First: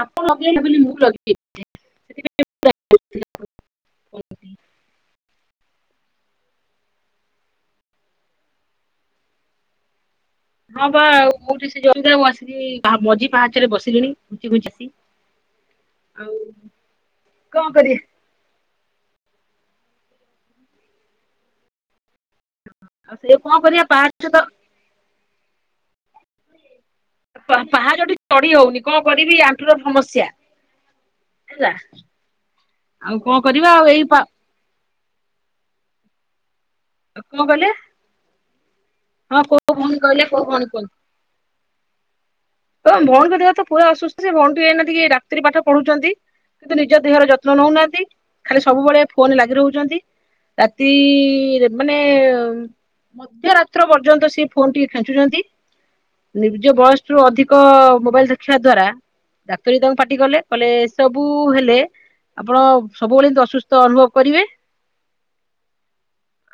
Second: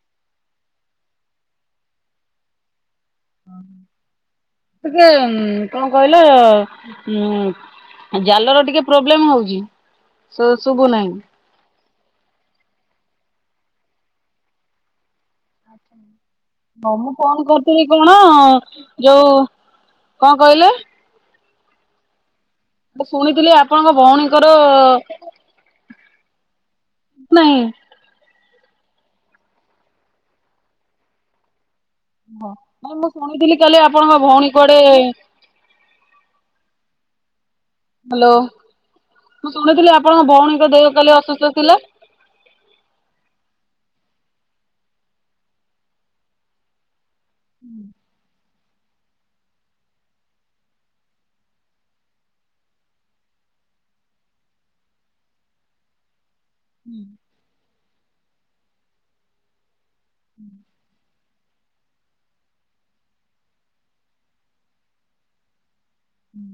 ଆପଣ ଲଗେଇଲେ ବୋଲି ମୁଁ ଲଗେଇଲି। ଟିକେ ଉଁ କଣ କହିଲ ଉଁ ଜାଲର ଟିକେ ପ୍ରୋବ୍ଲେମ ହଉଛି। ଶୁ ଶୁଭୁ ନାହିଁ। ଜଗିଥାଅ ମୁଁ ଆସିଲି ମଝି ପାହାଚରେ ବସିଲିଣି ଟିକେ ଘୁଞ୍ଚି ଯାଆତି ହଁ ମୁଁ ଫୋନ୍ କରିଥିଲି କଣ? ଯୋଉ କଣ କହିଲେ? ମୁ ଆଉ ସେ କଣ ଶୁଣିଥିଲି କରିବା ଆପଣଙ୍କ ପାହାଚ ତ ଭଉଣୀଙ୍କର ଅ ପା ନାହିଁ ପାହାଚଟି ଚଢି ହଉନି କଣ କରିବି ଆଣ୍ଠୁ ର ସମସ୍ୟା ହେଲା। ହଁ, ହଁ ମୁଁ ଆଉ କଣ ଶୁଣିଥିଲି କରିବା କାଲି ଆଉ ଏଇ ଆପଣଙ୍କ ଭଉଣୀ କୁଆଡେ କଣ କହିଲେ ହ୍ୟାଲୋ, ହଁ ମୁଁ କୋଉ ଶୁଣିଥିଲି ଭଉଣୀ କହିଲେ ଆପଣଙ୍କ କୋଉ ଭଉଣୀଙ୍କ ଦେହ କାଲି ଅସୁସ୍ଥ ଥିଲା। ତୋମ ଭଉଣୀଙ୍କ ଦେହ ତ ପୁରା ଅସୁସ୍ଥି। ଭଉଣୀ ଟି ଏଇନା ଟିକେ ଡାକ୍ତରୀ ପାଠ ପଢୁଛନ୍ତି। କିନ୍ତୁ ନିଜ ଦେହର ଯତ୍ନ ନଉନାହାନ୍ତି। ଖାଲି ସବୁବେଳେ ଫୋନ୍ ଲାଗି ରହୁଚନ୍ତି। ରାତି ରେ ମାନେ ମଧ୍ୟରାତ୍ର ପର୍ଯ୍ୟନ୍ତ ସିଏ ଫୋନ୍ ଟି ଖେଚୁଚନ୍ତି। ନିଜ ବୟସ ରୁ ଅଧିକ ମୋବାଇଲ୍ ଦେଖିବା ଦ୍ଵାରା ଡାକ୍ତରୀ ତାଙ୍କୁ ପା ଟି କଲେ କଲେ ଏ ସବୁ ହେଲ ଲେ ଆପଣ ସବୁବେଳେ ଅସୁସ୍ଥ ଅନୁଭବ କରିବେ।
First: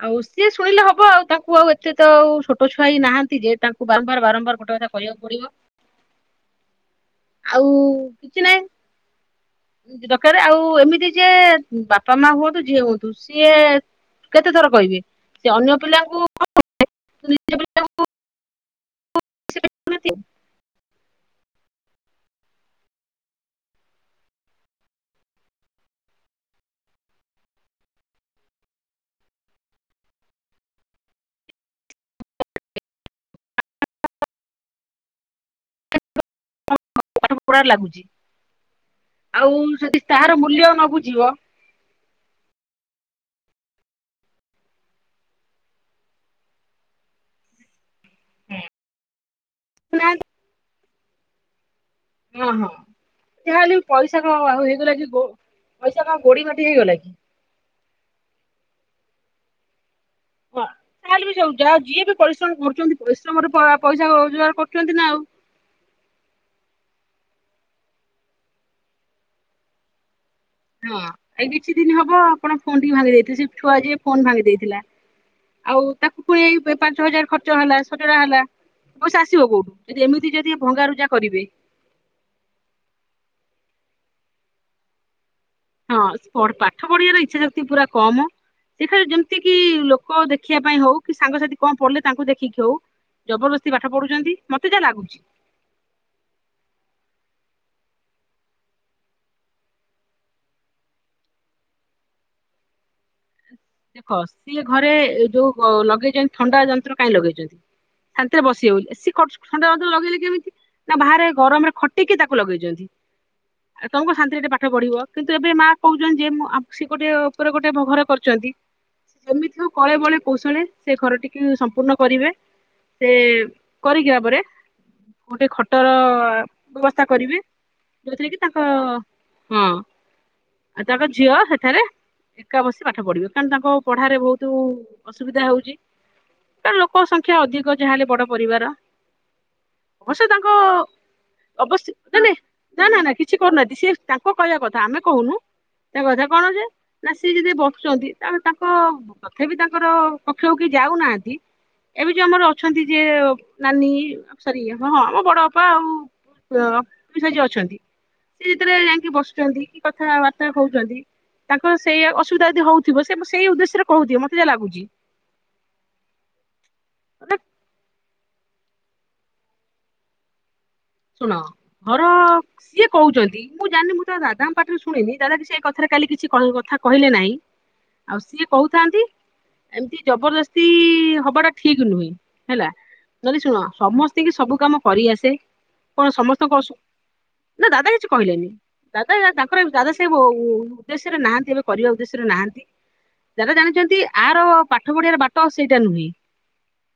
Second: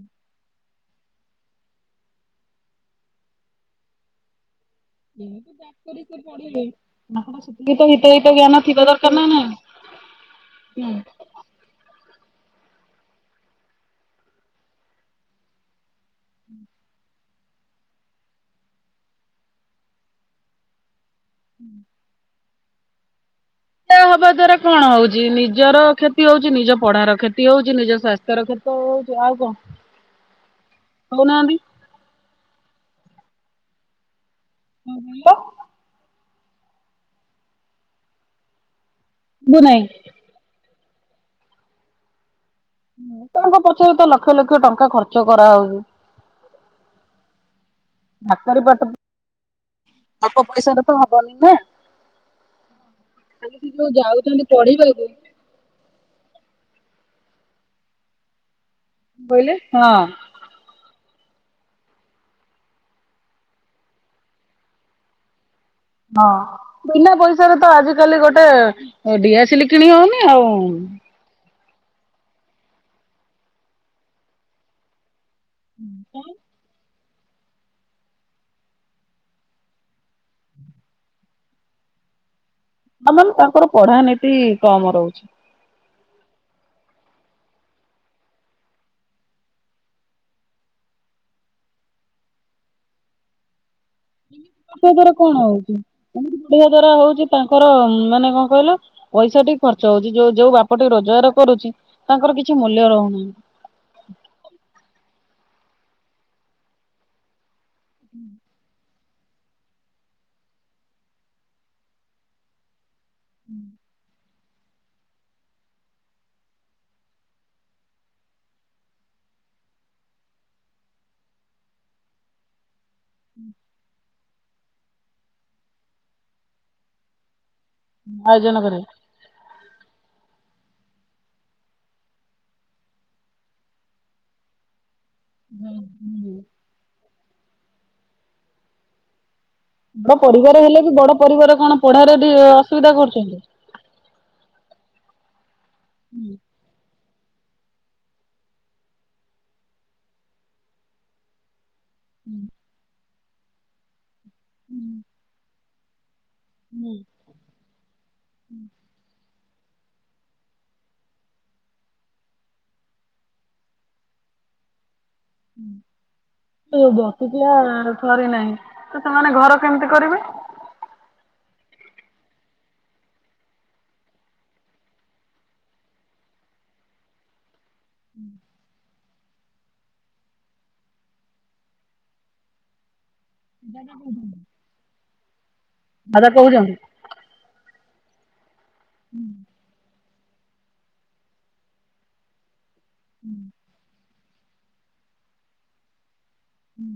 ଆଉ ସିଏ ଶୁଣିଲେ ହ ବ ଆଉ ତାକୁ ଆଉ ଏତେ ତ ଆଉ ଛୋଟ ଛୁଆ ହେଇ ନାହାନ୍ତି ଯେ ତାଙ୍କୁ ବାରମ୍ବାର ବାରମ୍ବାର ଗୋଟେ କଥା କହିବାକୁ ପଡିବ। ନା ମ ଆଉ ସେତିକି ତ ହିତ ହିତ କିଛି ନାହିଁ ଜ୍ଞାନ ଥିବା ଦରକାର ନା ନାଇଁ। ଦରକାର ଆଉ ଏମିତି ଯେ ବା ପା ମା ହୁଅନ୍ତୁ ଜିଏ ହୁଅନ୍ତୁ ସିଏ କେତେ ଥର କହିବେ ସେ ଅନ୍ୟ ପିଲାଙ୍କୁ [inaudible] [inaudible] ହୁଁ। ତହ ହବା ଦ୍ଵାରା କଣ ହଉଚି, ନିଜର କ୍ଷତି ହଉ, ଚି ନିଜ ପଢାର କ୍ଷତି ହଉଚି, ନିଜ ସ୍ୱାସ୍ଥ୍ୟର କ୍ଷତି ହଉଚୁ। ଆଉ କଣ କହୁନାହାନ୍ତି? କଣ କହିଲ? [inaudible] ପାଠପଢା ଲାଗୁଚି ବୁ ଆଉ ନାହିଁ ଯଦି ତାହାର ମୂଲ୍ୟ ନବୁ ଯିବ। ତାଙ୍କ ପଛରେ ତ ଲକ୍ଷ ଲକ୍ଷ ଟଙ୍କା ଖର୍ଚ୍ଚ କରାହଉଚୁ। [inaudible] ଡାକ୍ତରୀ ଅଳ୍ପ ପଇସାାରେ ତ ହବନି ନା। ହଁ, ହଁ। ସେ ଯାହେଲେ ବି ଯୋଉ ପଇସା କଣ ଯାଉଛନ୍ତି ଆଉ ହେଇଗଲା ପଢିବାକୁ କି ଗୋ ପଇସା କଣ ଗୋଡି ମାଟି ହେଇଗଲା କି। ବୋଇଲେ ହଁ। ଅଁ, ତାହେଲେ ବି ସବୁ ଯାହା ଯିଏ ବି ପରିଶ୍ରମ କରୁଚନ୍ତି ପରିଶ୍ରମ ର ପଳା ପଇସା କ ରୋଜଗାର କରୁଚନ୍ତି ନା ଆଉ। ହଁ ବିନା ପଇସାାରେ ତ ଆଜିିକାଲି ଗୋଟେ ଏ ଡିଆସିଲି କିଣି ହଉନି। ଏ ଆଉ ହଁ ଏଇ କିଛି ଦିନ ହବ ଆପଣ ଫୋନ୍ ଟି ଭାଙ୍ଗି ଦେଇଥିବେ। ସେ ଛୁଆ ଯିଏ ଫୋନ୍ ଭାଙ୍ଗି ଦେଇଥିଲା। ଆଉ ତାକୁ ପୁଣି ଏଇ ପାଞ୍ଚ ହଜାର ଖର୍ଚ୍ଚ ହେଲା ସଜଡା ହେଲା। ପଇସା ଆସିବ କୋଉଠୁ? ଯଦି ଏମିତି ଯଦି ଭଙ୍ଗାରୁଜା କରିବେ। ଆ ମେନ ତାଙ୍କର ପଢା ନିତି କମ ରହୁଛି। ହଁ ପଢ ପାଠ ପଢିବାର ଇଚ୍ଛା ଶକ୍ତି ପୁରା କମ। ସେ ଫେର ଯେମତି କିି ଲୋକ ଦେଖିବା ପାଇଁ ହଉ। କି ସାଙ୍ଗସାଥି କଣ ପଢିଲେ ତାଙ୍କୁ ଦେଖିକି ହଉ। ଜବରଦସ ତାଙ୍କ ଦ୍ଵାରା କଣ ହଉଚୁ? [unintelligible] ଏମିତି ପଢିବା ଦ୍ଵାରା ହଉଚି ତାଙ୍କର ଉଁ ମାନେ କଣ କହିଲ ପଇସା ଠି ଖର୍ଚ୍ଚ ହଉଚି ଯୋଉ ଯୋଉ ବାପା ଟି ରୋଜଗାର କରୁଚି ତାଙ୍କର କିଛି ମୂଲ୍ୟ ରହୁନା ଦେଖ ସିଏ ଘରେ ଯୋଉ ଅ, ଲଗେଇଚନ୍ତି। ଥଣ୍ଡା ଯନ୍ତ୍ର କାଇଁ ଲଗେଇଚନ୍ତି? ଶାନ୍ତିରେ ବସିବେ ବୋଲି ଏ ସି ଫର୍ଚ ଥଣ୍ଡା ଯନ୍ତ୍ର ଲଗେଇଲେ କେମିତି ନା ବାହାରେ ଗରମରେ ଖଟିକି ତାକୁ ଲଗେଇଚନ୍ତି। ଏ ତୋମକୁ ଶାନ୍ତିରେେ ଟିକେ ପା ପାଠ ପଢିବ କିନ୍ତୁ ଏବେ ମା କହୁଚନ୍ତି ଯେ ମୁ- ଆ, ସେ ଗୋଟେ ଉପରେ ଗୋଟେ ଭ-ଘର କରିଚନ୍ତି। ସେମିତି ହଉ କଳେ ବଳେ କୌଶଳେ ସେ ଘର ଟିକେ ସମ୍ପୂର୍ଣ୍ଣ କରିବେ। ସେ କରିକିି ବା ପରେ ଗୋଟେ ଖଟର ବ୍ୟବସ୍ଥା କରିବେ। ଯାଉଥିରେ କି ଆୟୋଜନ ତାଙ୍କ କରେ ହଁ। ଆଉ ତାଙ୍କ ଝିଅ ସେଠାରେ ଏକା ବସି ସେ ପାଠ ପଢିବେ କାରଣ ତାଙ୍କ ପଢାରେ ବହୁତୁ ଅସୁବିଧା ହଉଚି। ତ ଲୋକ ସଂଖ୍ୟା ଅଧିକ ଯାହା ହେଲେ ବଡ ପରିବାର। ବଡ ଅବଶ୍ୟ ତାଙ୍କ ପରିବାର ହେଲେ ବି ବଡ ପରିବାର କଣ ଅବଶ୍ୟ ପଢାରେ ନାଇଁ ବି ନାଇଁ ଅସୁବିଧା ନା ନା କିଛି କରୁଛନ୍ତି। କରୁନାହାନ୍ତି। ସିଏ ତାଙ୍କ କହିବା କଥା ଆମେ କହୁନୁ ତା କଥା କଣ ଯେ ନା ସିଏ ଯଦି ବ ସୁଚନ୍ତି ଆ ତାଙ୍କ ତଥା ବି ତାଙ୍କର କକ୍ଷକୁ କେଇ ଯାଉ ନାହାନ୍ତି। ଏବେ ଯୋଉ ଆମର ଅଛନ୍ତି ଯେ ନାନୀ ସରି ହଁ ହଁ ଆମ ବଡ ଅପା ଆଉ। ଅ ଅଫିସ ଯିଏ ଅଛନ୍ତି ସିଏ ଯେତବେଳେ ଯାଇକିଁ ବସ କରୁଚନ୍ତି କି କଥାବାର୍ତ୍ତା ହଉଚନ୍ତି ତାଙ୍କର ସେଆ ଅସ ଅସୁବିଧା ଯଦି ହଉଥିବ ସେ ପା ସେଇ ଉଦ୍ଦେଶ୍ୟରେ କହୁଥିବେ ମତେ ଯା ଲାଗୁଚି। ଉଁ ଏ ଯୋଉ ବସିଥିଲା ଥରେ ନାହିଁ। ତ ସେମାନେ ଘର କେମିତି କରିବେ? ଶୁଣ ଘର ସିଏ କହୁଚନ୍ତି ମୁଁ ଜାଣିନି। ମୁଁ ତ ଦାଦାଙ୍କ ପାଟିରୁ ଶୁଣିନି ଦାଦା ବି ସେଇ କଥାରେ କାଲି କିଛି କି କ କଥା କହିଲେ ନାହିଁ। ଆଉ ସିଏ କହୁଥାନ୍ତି ଏମତି ଜବରଦସ୍ତି ହବା ଟା ଠିକ ନୁହେଁ ହେଲା। ଯଦି ଶୁଣ ସମସ୍ତି କି ସବୁ କାମ କରି ଆସେ। କଣ ଦାଦା ସମସ୍ତଙ୍କ ଅସ କହୁଛନ୍ତି ନା ଦାଦା କିଛି କହିଲେନି। ଦାଦା ତାଙ୍କର ଏ ଦାଦା ସେ ସେ ବୋଉ ଉଦ୍ଦେଶ୍ୟରେ ନାହାନ୍ତି ଏବେ କରିବା ଉଦ୍ଦେଶ୍ୟରେ ନାହାନ୍ତି। ଦାଦା ଜାଣିଚନ୍ତି ଆର ପାଠ ପଢିବାର ବାଟ ଆଉ ସେଇଟା ନୁହେଁ। ହୁଁ।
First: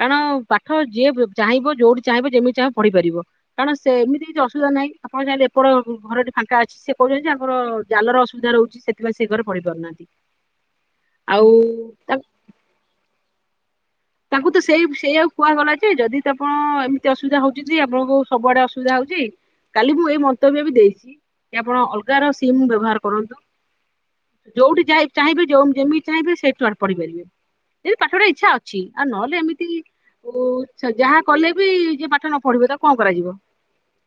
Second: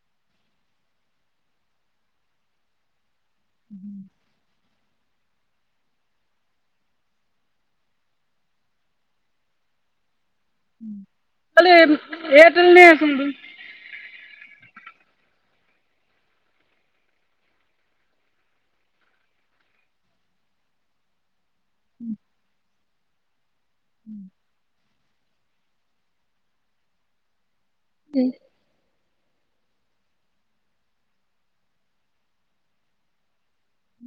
କାରଣ ପାଠ ଯିଏ ବ ଚାହିଁବ ଯୋଉଠି ଚାହିଁବ ଯେମିତି ଚାହିଁବ ପଢ଼ିପାରିବ। କାରଣ ସେମିତି କିଛି ଅସୁବିଧା ନାହିଁ। ଆପଣ ଚାହିଁଲେ ଏପଟ ଘରଟି ଫାଙ୍କା ଅଛି ସେ କହୁଚନ୍ତି ଯେ ଆଙ୍କର ଜାଲର ଅସୁବିଧା ରହୁଚି ସେଥିପାଇଁ ସେ ଘରେ ପଢେଇ ପାରୁନାହାନ୍ତି। ଉଁ ଆଉ କଲେ ଏୟାରଟେଲ ନେଇ ଆସନ୍ତୁ। ତାଙ୍କୁ ତ ସେଇ ସେଇଆଉକୁ କୁହାଗଲା ଯେ ଯଦି ତ ଆପଣ ଏମିତି ଅସୁବିଧା ହଉଚି ଯେ ଆପଣଙ୍କୁ ସବୁଆଡେ ଅସୁବିଧା ହଉଚି। କାଲି ମୁଁ ଏଇ ମନ୍ତବ୍ୟ ବି ଦେଇଚି। କି ଆପଣ ଅଲଗା ର ସିମ୍ ବ୍ୟବହାର କରନ୍ତୁ। ଯୋଉଠି ଯାଇ ଚାହିଁବେ ଯୋଉଁ ଯେମିତି ଚାହିଁବେ ସେଠୁ ଆ ପଢି ପାରିବେ। ଯଦି ପାଠ ପଡିବାର ଇଛା ଆଉ ନହେଲେ ଓ ଏମିତି ଯାହା କଲେ ବି ଯିଏ ପାଠ ନ ପଢିବ ତାକୁ କଣ କରାଯିବ।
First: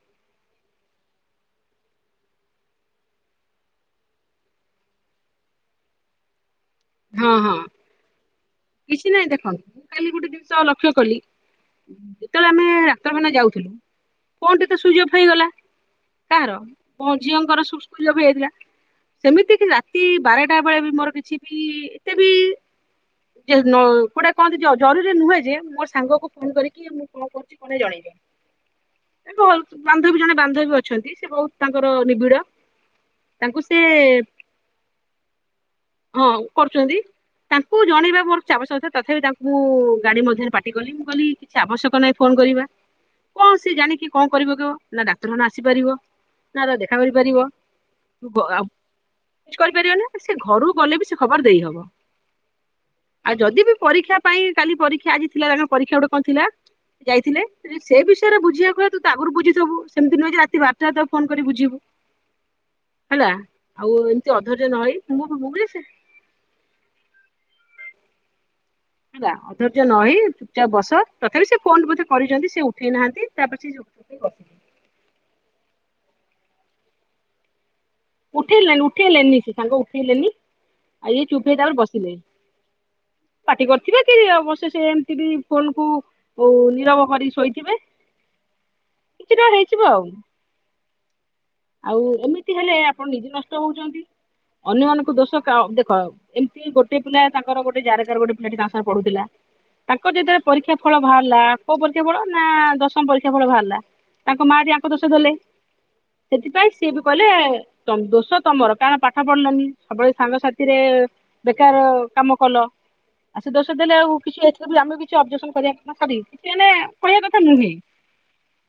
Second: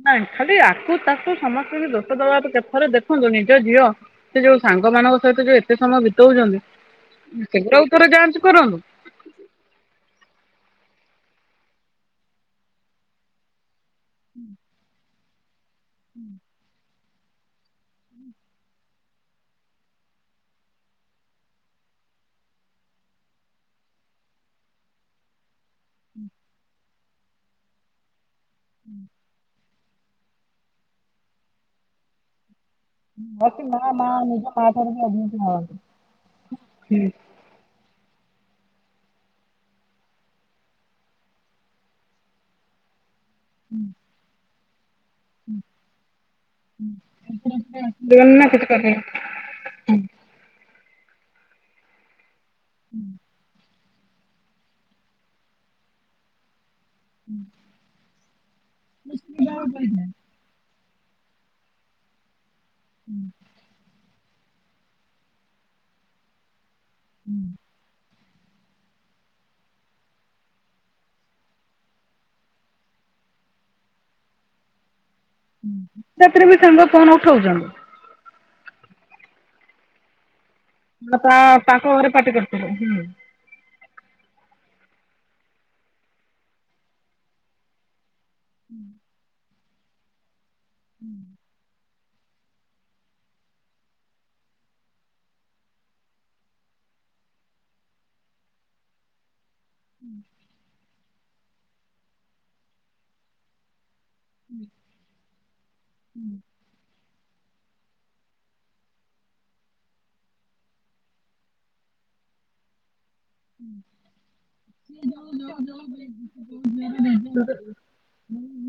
ନାଉଁ ଖାଲି ଆକୁ ତାକୁ ସମସ୍ତଙ୍କି ଦୋଷ ଦେବା ଅପେକ୍ଷା ଥରେ ଦେଖନ୍ତୁ। ନିଜ ଝିଅ ସେ ଯୋଉ ସାଙ୍ଗ ମାନଙ୍କ ସହିତ ଯୋଉ ଏତେ ସମୟ ବିତଉଚନ୍ତି। ହଁ ହଁ କିଛି ନାଇଁ ଦେଖନ୍ତୁ ମୁଁ କାଲି ଗୋଟେ ଦିନ ସ ଲକ୍ଷ୍ୟ କଲି ଯେତେବେଳେ ଆମେ ଡାକ୍ତରଖାନା ଯାଉଥିଲୁ। ଫୋନ୍ ଟି ତ ସୁଇଚ୍ ଅଫ୍ ହେଇଗଲା। କାହାର ମୋ ଝିଅଙ୍କର ସବ୍ ସୁଇଚ୍ ଅଫ୍ ହେଇଯାଇଥିଲା। ସେମିତି କି ରାତି ବାରଟା ବେଳେ ବି ମୋର କିଛି ପି ଏତେ ବି ଯେ ନ କୋଉଟା କହନ୍ତି ଜ-ଜରୁରୁୀ ନୁହେଁ ଯେ। ମୋର ସେ ସାଙ୍ଗକୁ ଫୋନ୍ କରିକି ମୁଁ କଣ କରୁଚି କଣ ନାହିଁ ଜଣେଇବି। ଏ ଭଲ ବାନ୍ଧବୀ ଜଣେ ବାନ୍ଧବୀ ଅଛନ୍ତି ସେ ବହୁତ ତାଙ୍କର ନିବିଡ। ତାଙ୍କୁ ମତେ ସେ ମା-ମା ନିଜ ମା ଠାରୁ ବି ଅଧିକ ସେ ଭାବନ୍ତି। ହଁ କରୁଚନ୍ତି ତାଙ୍କୁ ଜ ଜଣେଇବା ମୋର କିଛି ଆବଶ୍ୟକତା ତଥାପି ତାଙ୍କୁ ମୁଁ ଗାଡି ମଧ୍ୟରେ ପାଟି କଲି। ମୁଁ କଇଲି କିଛି ଆବଶ୍ୟକ ନାହିଁ ଫୋନ କରିବା। କଣ ସେ ଜାଣିକି କଣ କରି ପକେଇବ? ନା ଡାକ୍ତରଖାନା ଆସିପାରିବ ନା ତା ଦେଖା କରିପାରିବ। ବ ଆବ କିଛି କରିପାରିବନି ବା ସେ ଘରକୁ ଗଲେ ବି ସେ ଖବର ଦେଇ ହବ। ଆଉ ଯଦି ବି ପରୀକ୍ଷା ପାଇଁ କାଲି ପରୀକ୍ଷା ଆଜି ଥିଲା ତାଙ୍କର ପରୀକ୍ଷା ଗୋଟେ କଣ ଥିଲା। ଯାଇଥିଲେ ସ ସେ ବିଷୟରେ ବୁଝିବାକୁ ହୁଏ ତୁ ତ ଆଗରୁୁ ବୁଝିଥବୁ। ସେମତି ନୁହେଁ ଯେ ରାତି ବା ରା ଟାରେ ତ ଫୋନ କରି ବୁଝିବୁ ହେଲା। ଆଉ ଏମତି ଅଧୈୟ୍ଯ ନ ହୋଇ ମୁଁ ବି ମୁଁ ବି ସେ [inaudible] ହୁଁ। ହେଲା ଅଧୈର୍ଯ୍ୟ ନ ହେଇ ଚୁପଚାପ ବସ ତଥାପି ସେ ଫୋନ ବୋଧେ କରିଛନ୍ତି ସେ ଉଠେଇ ନାହାନ୍ତି ତାପରେ ସେଯଉ ସି [inaudible] ରାତିରେ ବି ସେମିତି କଣ ଫୋନ ଉଠଉଛନ୍ତି। ଉଠେଇଲେନି ଉଠେଇଲେନି ସେ ସାଙ୍ଗ ଉଠେଇଲେନି। ଆଉ ଇଏ ତା ଚୁପ ହେଇ ତାପରେ ତାଙ୍କ ଘରେ ବସିଲେ ପାଟି କରିଥିଲେ ହୁଁ। ପାଟି କରିଥିବେ। ବସେ ସେ ଏମିତି ବି ଫୋନ କୁ ନିରବ କରି ଶୋଇଥିବେ। ହୁଁ। ହେଇଯିବ ଆଉ। ହୁଁ। ଆଉ ଏମିତି ହେଲେ ଆପଣ ନିଜେ ନଷ୍ଟ ହଉଚନ୍ତି ଅନ୍ୟମାନଙ୍କୁ ଦୋଷ ଦେଖ ଏମିତି ଗୋଟେ ପିଲା ତାଙ୍କର ଗୋଟେ ଯାରକା ରେ ଗୋଟେ ପିଲା ତା ସାଙ୍ଗେ ପଢୁଥିଲା। ତାଙ୍କ ଯେତେବେଳେ ପରୀକ୍ଷା ଫଳ ବାହାରିଲା ଆ ପରୀକ୍ଷା ଫଳ ନା ଦଶମ ପରୀକ୍ଷା ଫଳ ବାହାରିଲା। ତାଙ୍କ ମା ଆଜି ଆଙ୍କ ଦୋଷ ଦେଲେ। ସେଥିପାଇଁ ସିଏ ବି କହିଲେ ଦୋଷ ତମର କାରଣ ପାଠ ପଢିଲାନି ସବୁବେଳେ ସାଙ୍ଗସାଥିରେ କାର କାମ କଲ। ଆ ସେ ଦୋଷ ଦେଲେ ଆଉ କିଛି ଏ ଆମ କିଛି ଅବଜେକ୍ସନ କରିବା କଥା ନୁହେଁ ମାନେ କହିବା କଥା ନୁହେଁ।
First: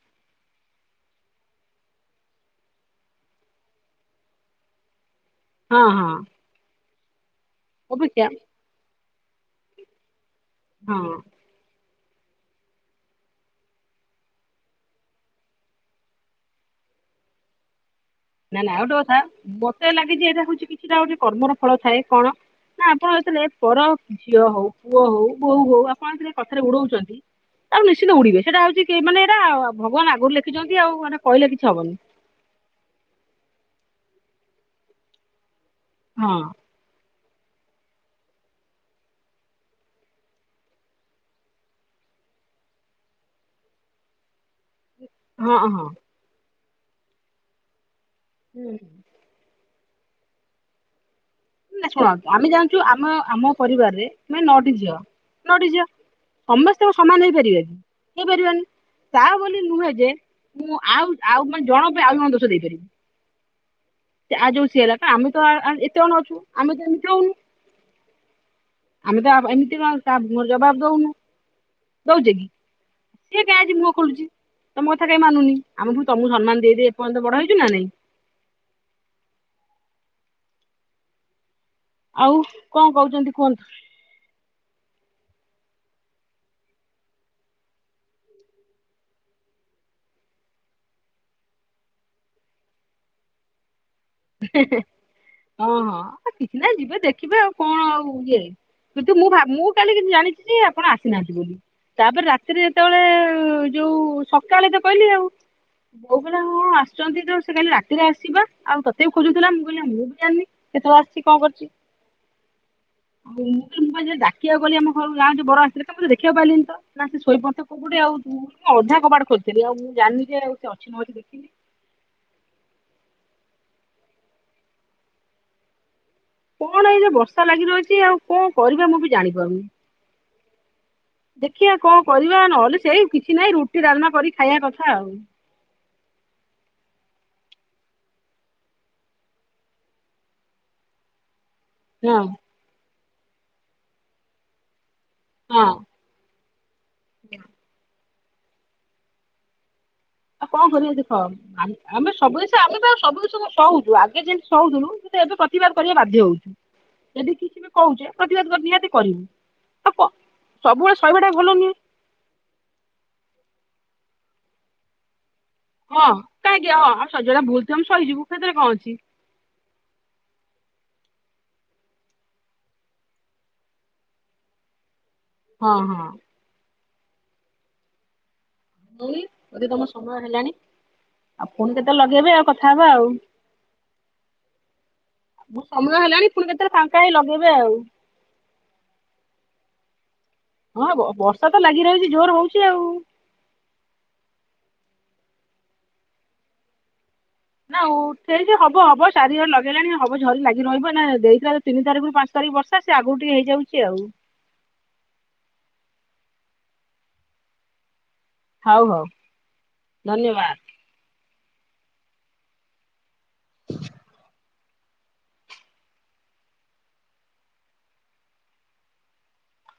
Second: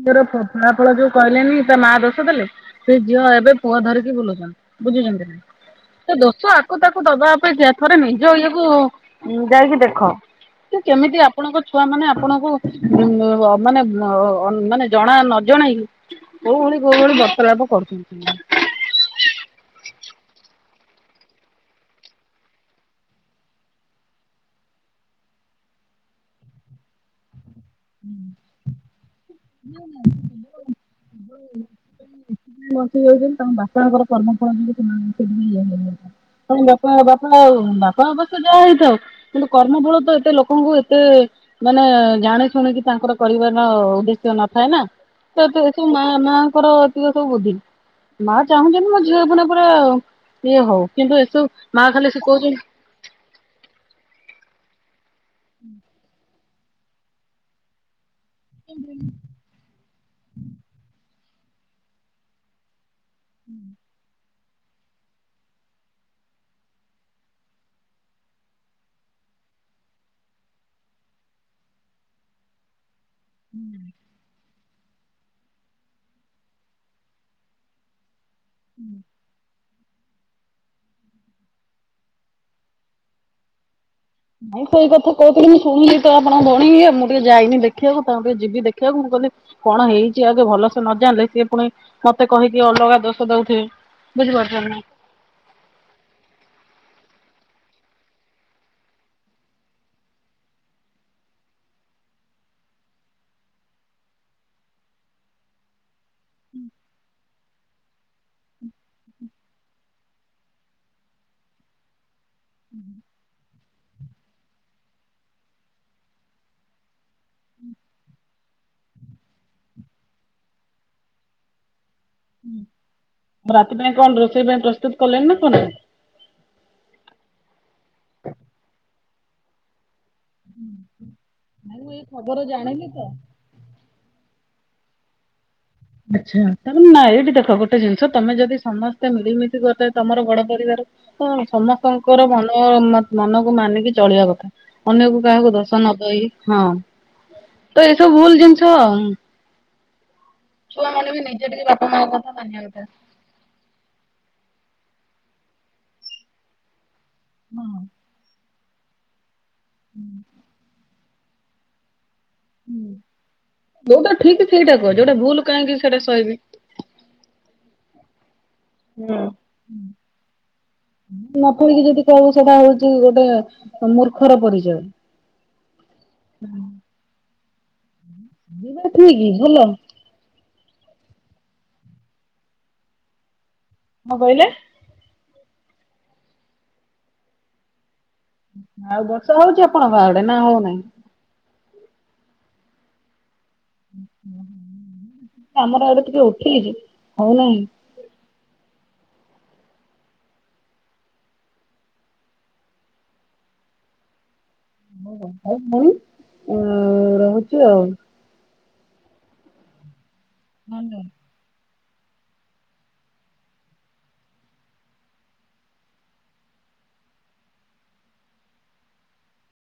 ମୋର ଫଳା ଫଳ ଯୋଉ କହିଲେନି ତା ମା ଦୋଷ ଦେଲେ ସେ ଝିଅ ଏବେ ପୁଅ ଧରିକି ବୁଲୁଛନ୍ତି ବୁଝୁଛନ୍ତି ନା? ହଁ ହଁ ସେ ଦୋଷ ଆକୁ ତାକୁ ଦବା ଅପେକ୍ଷା ଥରେ ଅପେକ୍ଷା ନିଜ ଇଏ କୁ ଯାଇକି ଦେଖ। ତ ହଁ କେମିତି ଆପଣଙ୍କ ଛୁଆ ମାନେ ଆପଣଙ୍କୁ ମାନେ ମାନେ ଜଣା ନ ଜଣେଇକି କୋଉ ଭଳି କୋଉ ଭଳି ବର୍ତ୍ତାଲାପ କରୁଛନ୍ତି। ନା ନା ଆଉ ଗୋଟେ କଥା ମତେ ଲାଗେ ଯେ ଏଇଟା ହଉଛି କିଛିଟା ଗୋଟେ କର୍ମର ଫଳ ଥାଏ କଣ। ନା ଆପଣ ଯେତେବେଳେ ପର ଝିଅ ହଉ ପୁଅ ହଉ ବୋହୁ ହଉ ଆପଣ ଯେବେ କଥାରେ ଉଡଉଛନ୍ତି। ଆଉ ନିଶ୍ଚିନ୍ତ ଉଡିବେ ସେଇଟା ହଉଛି ମାନେ ଏଇଟା ଭଗବାନ ଆଗରୁ ଲେଖିଛନ୍ତି ଆଉ ମାନେ କହିଲେ କିଛି ହବନି। [unintelligible] ତାଙ୍କ ବାପାଙ୍କର କର୍ମ ଫଳ ଯୋଗୁଁ ସେମାନେ ସେମିତି ହେଇନାହାନ୍ତି ହଁ ତାଙ୍କ ବାପା ବାପା ଆଉ ବାପାଙ୍କ ଅବସ୍ଥା ଯାହା ହେଇଥାଉ କିନ୍ତୁକର୍ମ ଫଳ ତ ଏତେ ଲୋକଙ୍କୁ ଏତେ ମାନେ ଜାଣ ଶୁଣିକି ତାଙ୍କର କହିବାର ଉଦ୍ଦେଶ୍ୟ ନଥାଏ ନା ତ ହଁ ଏ ସବୁ ହଁ ମା ମା ର ସବୁ ବୁଦ୍ଧ ମା ଚାହୁଁଛନ୍ତି ମୋ ଝିଅ ପୁଣି ପୁରା ଇଏ ହଉ କିନ୍ତୁ ଏସବୁ ମା ନା ଖାଲି ସେ ଶୁଣନ୍ତୁ ଆମେ କହୁଛନ୍ତି ଜାଣିଛୁ ଆମ ଆମ ପରିବାରରେ ମାନେ ନଅଟି ଝିଅ ନଅଟି ଝିଅ। ସମସ୍ତେ ସମାନ ହେଇପାରିବ କି ହେଇପାରିବାନି ତା ବୋଲି ନୁହେଁ ଯେ ମୁଁ ଆଉ ଆଉ ମାନେ ଜଣ ଆଉ ଜଣ ଦୋଷ ଦେଇପାରିବି। ହୁଁ। ଆ ଯୋଗୁ ସିଏ ହେଲାକା ଆମେ ତ ଏତେ କଣ ଅଛୁ ଆମେ ତ ଏମିତି ହଉନୁ। ଆମେ ତ ଏମିତି କଣ ମୋର ଜବାବ ଦଉନୁ ଦଉଚେ କି? ସେ କାଇଁ ଆଜି ମୁହଁ ଖୋଲୁଛି। ତମ କଥା କାଇଁ ମାନୁନି ଆମେ ପୁଣି ତମକୁ ସମ୍ମାନ ଦେଇ ଦେଇ ଏପର୍ଯ୍ୟନ୍ତ ବଡ ହେଇଚୁ ନା ନାଇଁ। ହୁଁ ଆଉ କଣ କହୁଛନ୍ତି କୁହନ୍ତୁ? ନାଇଁ ସେଇ କଥା କହୁଥିଲି ମୁଁ ଶୁଣିଲି ତ ଆପଣଙ୍କ ଭଉଣି ଇଏ ମୁଁ ଟିକେ ଯାଇନି ଦେଖିବାକୁ ତାଙ୍କୁ ଟିକେ ଯିବି ଦେଖିବାକୁ ମୁଁ କ କହିଲି କଣ ହେଇଛି ଆଗେ ଭଲସେ ନ ଜାଣିଲେ କିଏ ପୁଣି ମତେ କହିକି ଅଲଗା ଦୋଷ ଦଉଥେବେ। ହଁ ହଁ ଆଉ କିଛି ନାହି ଯିବେ ଦେଖିବେ ଆଉ କଣ ଆଉ ଇଏ। କିନ୍ତୁ ମୁଁ ଭାବି ମୁଁ କାଲି କି ଜାଣିଛି ଯେ ଆପଣ ଆସିନାହାନ୍ତି ବୋଲି। ତାପରେ ରାତିରେ ଯେତେବେଳେ ଯୋଉ ସକାଳେ ତ କହିଲି ଆଉ। ବୋଉ କହିଲା ହଁ ଆସୁଛନ୍ତି ତ ସେ କାଲି ରାତିରେ ଆସିଚିବା ଆଉ ତ ମତେ ଖୋଜୁଥିଲା ମୁଁ କହିଲି ମୁଁ ବି ଜାଣିନି କେତେବେଳେ ଆସିଛି କଣ କରିଛି। ହୁଁ [inaudible] ହଉଁ ମୁଁ ଡାିବାକୁ ଗଲି ଗାଁ ରେ ଯୋଉ ବର ଆସୁଥିଲା କାଇଁ ଦେଖିବାକୁ ପାଇଲିନି ତ କୋଉଠି ଶୋଇପଡ଼ିଛି ଗୋଟେ ଆଉ। ଅଧା କବାଟ ଖୋଲିଥିଲି । ଆଉ ମୁଁ ଜାଣ୍ ନି ଯେ ଆଉ ସେ ଅଛି ନ ଅଛି ଦେଖିନି । ରାତି ପାଇଁ କଣ ରୋଷେଇ ପାଇଁ ପ୍ରସ୍ତୁତ କଲେଣି ନା କର୍ ନ? କଣ ଏଇ ଯୋଉ ବର୍ଷା ଲାଗି ରହିଛି ଆଉ କଣ କରିବା ମୁଁ କିଛି ଜାଣିପାରୁନି । [inaudible] ଦେଖିଆ କଣ ଖବର କରିବା ନହେଲେ ଜାଣିଲି ତ। ସେଇ, କିଛି ନାହିଁ ରୁଟି ଡାଲମା କରି ଖାଇବା କଥା ଆଉ । ଆଛା । ତାହେଲେ ନା ଏଇଠି ଦେଖ, ଗୋଟେ ଜିନିଷ ତମେ ଯଦି ସମସ୍ତେ ମିଳିମିଶି ଗୋଟେ ତମର ବଡ ପରିବାର- [inaudible] ହଁ ସମସ୍ତଙ୍କର ମନ ମତ୍ ମନକୁ ମାନିକି ଚଳିବା କଥା । ଅନ୍ୟକୁ କାହାକୁ ହଁ ଦୋଷ ନଦେଇ- ହଁ । [inaudible] ଭୁଲ ଜିନିଷ ଆଉ- । ଆଉ କଣ କରିବା ଦେଖ? ଆମ୍- ଆମେ ସବୁ କିଛି [unintelligible] ଆମେ ସବୁ ଜିନ୍ ଷକୁ ଚଅ [unintelligible] ଉଛୁ ଆଗେ ଯେମ-୍ ଶଉଥିଲୁ କିନ୍ତୁ ଏବେ ପ୍ରତିବାଦ କରିବା ବାଧ୍ୟ ହଉଛୁ । ଯଦି କିଛି ବି କହୁଛେ ପ୍ରତିବାଦ କର୍- ନିହାତି କରିବୁ କ ସବୁବେଳେ ସହିବାଟା ଭଲ ନୁହେଁ । ଯୋଉଟା ଠିକ ସେଇଟା କୁହ । ଯୋଉଟା ଭୁଲ୍- ହଁ କାହିଁକି? ହଁ ଅଁ ସଜଣେ ଭୁଲ ଥିବ ଆମେ ସଇଯିବୁ । ହଁ। ନ କରିକି ଯଦି କହିବୁ, ସେଟା ହଉଛି ଗୋଟେ ମୂର୍ଖର ପରିଚୟ । ହଁ ହଁ। ଯିବା ଠିକ ହଇ, ଭଲ ଯଦି ତମ ସମୟ ହେଲାଣି - ଆଉ ପୁଣି କେତେ ଲଗେଇବ ଆଉ, କଥା ହବା ଆଉ । କଣ କହିଲେ? ମୁ ସମୟ ହେଲାଣି, ପୁଣି କେତେବେଳେ ଫାଙ୍କା ହେଇ ଲଗେଇବ ଆଉ । ଆଉ ବର୍ଷ ହଉଛି ଆପଣଙ୍କ ଆଡେ ନା ହଉନାହିଁ? ହଁ ବ ବର୍ଷା ଲାଗି ରହିଛି, ଜୋର ହଉଛି ଆଉ । ଆମର ଆଡେ ଟିକେ ଉଠେଇଛି । ନା ଉ ଉଠେଇଛି ହବ୍- ହଁ ହବ । ଚାରି ଓଳି ଲଗେଇଲାଣି । ହବ ଝରି ଲାଗି ରହିବ ଅଇନା ଦେଇଥିଲା ତିନି ତାରିଖରୁ ପାଞ୍ଚ୍ ତାରିଖ ବର୍ଷା, ସେ ଆଗରୁ ଟିକେ ହେଇଯାଉଛି ଆଉ । [unintelligible] ଏ ରହୁଛି ଆଉ । ହଉ ହଉ ଧନ୍ୟବା [inaudible]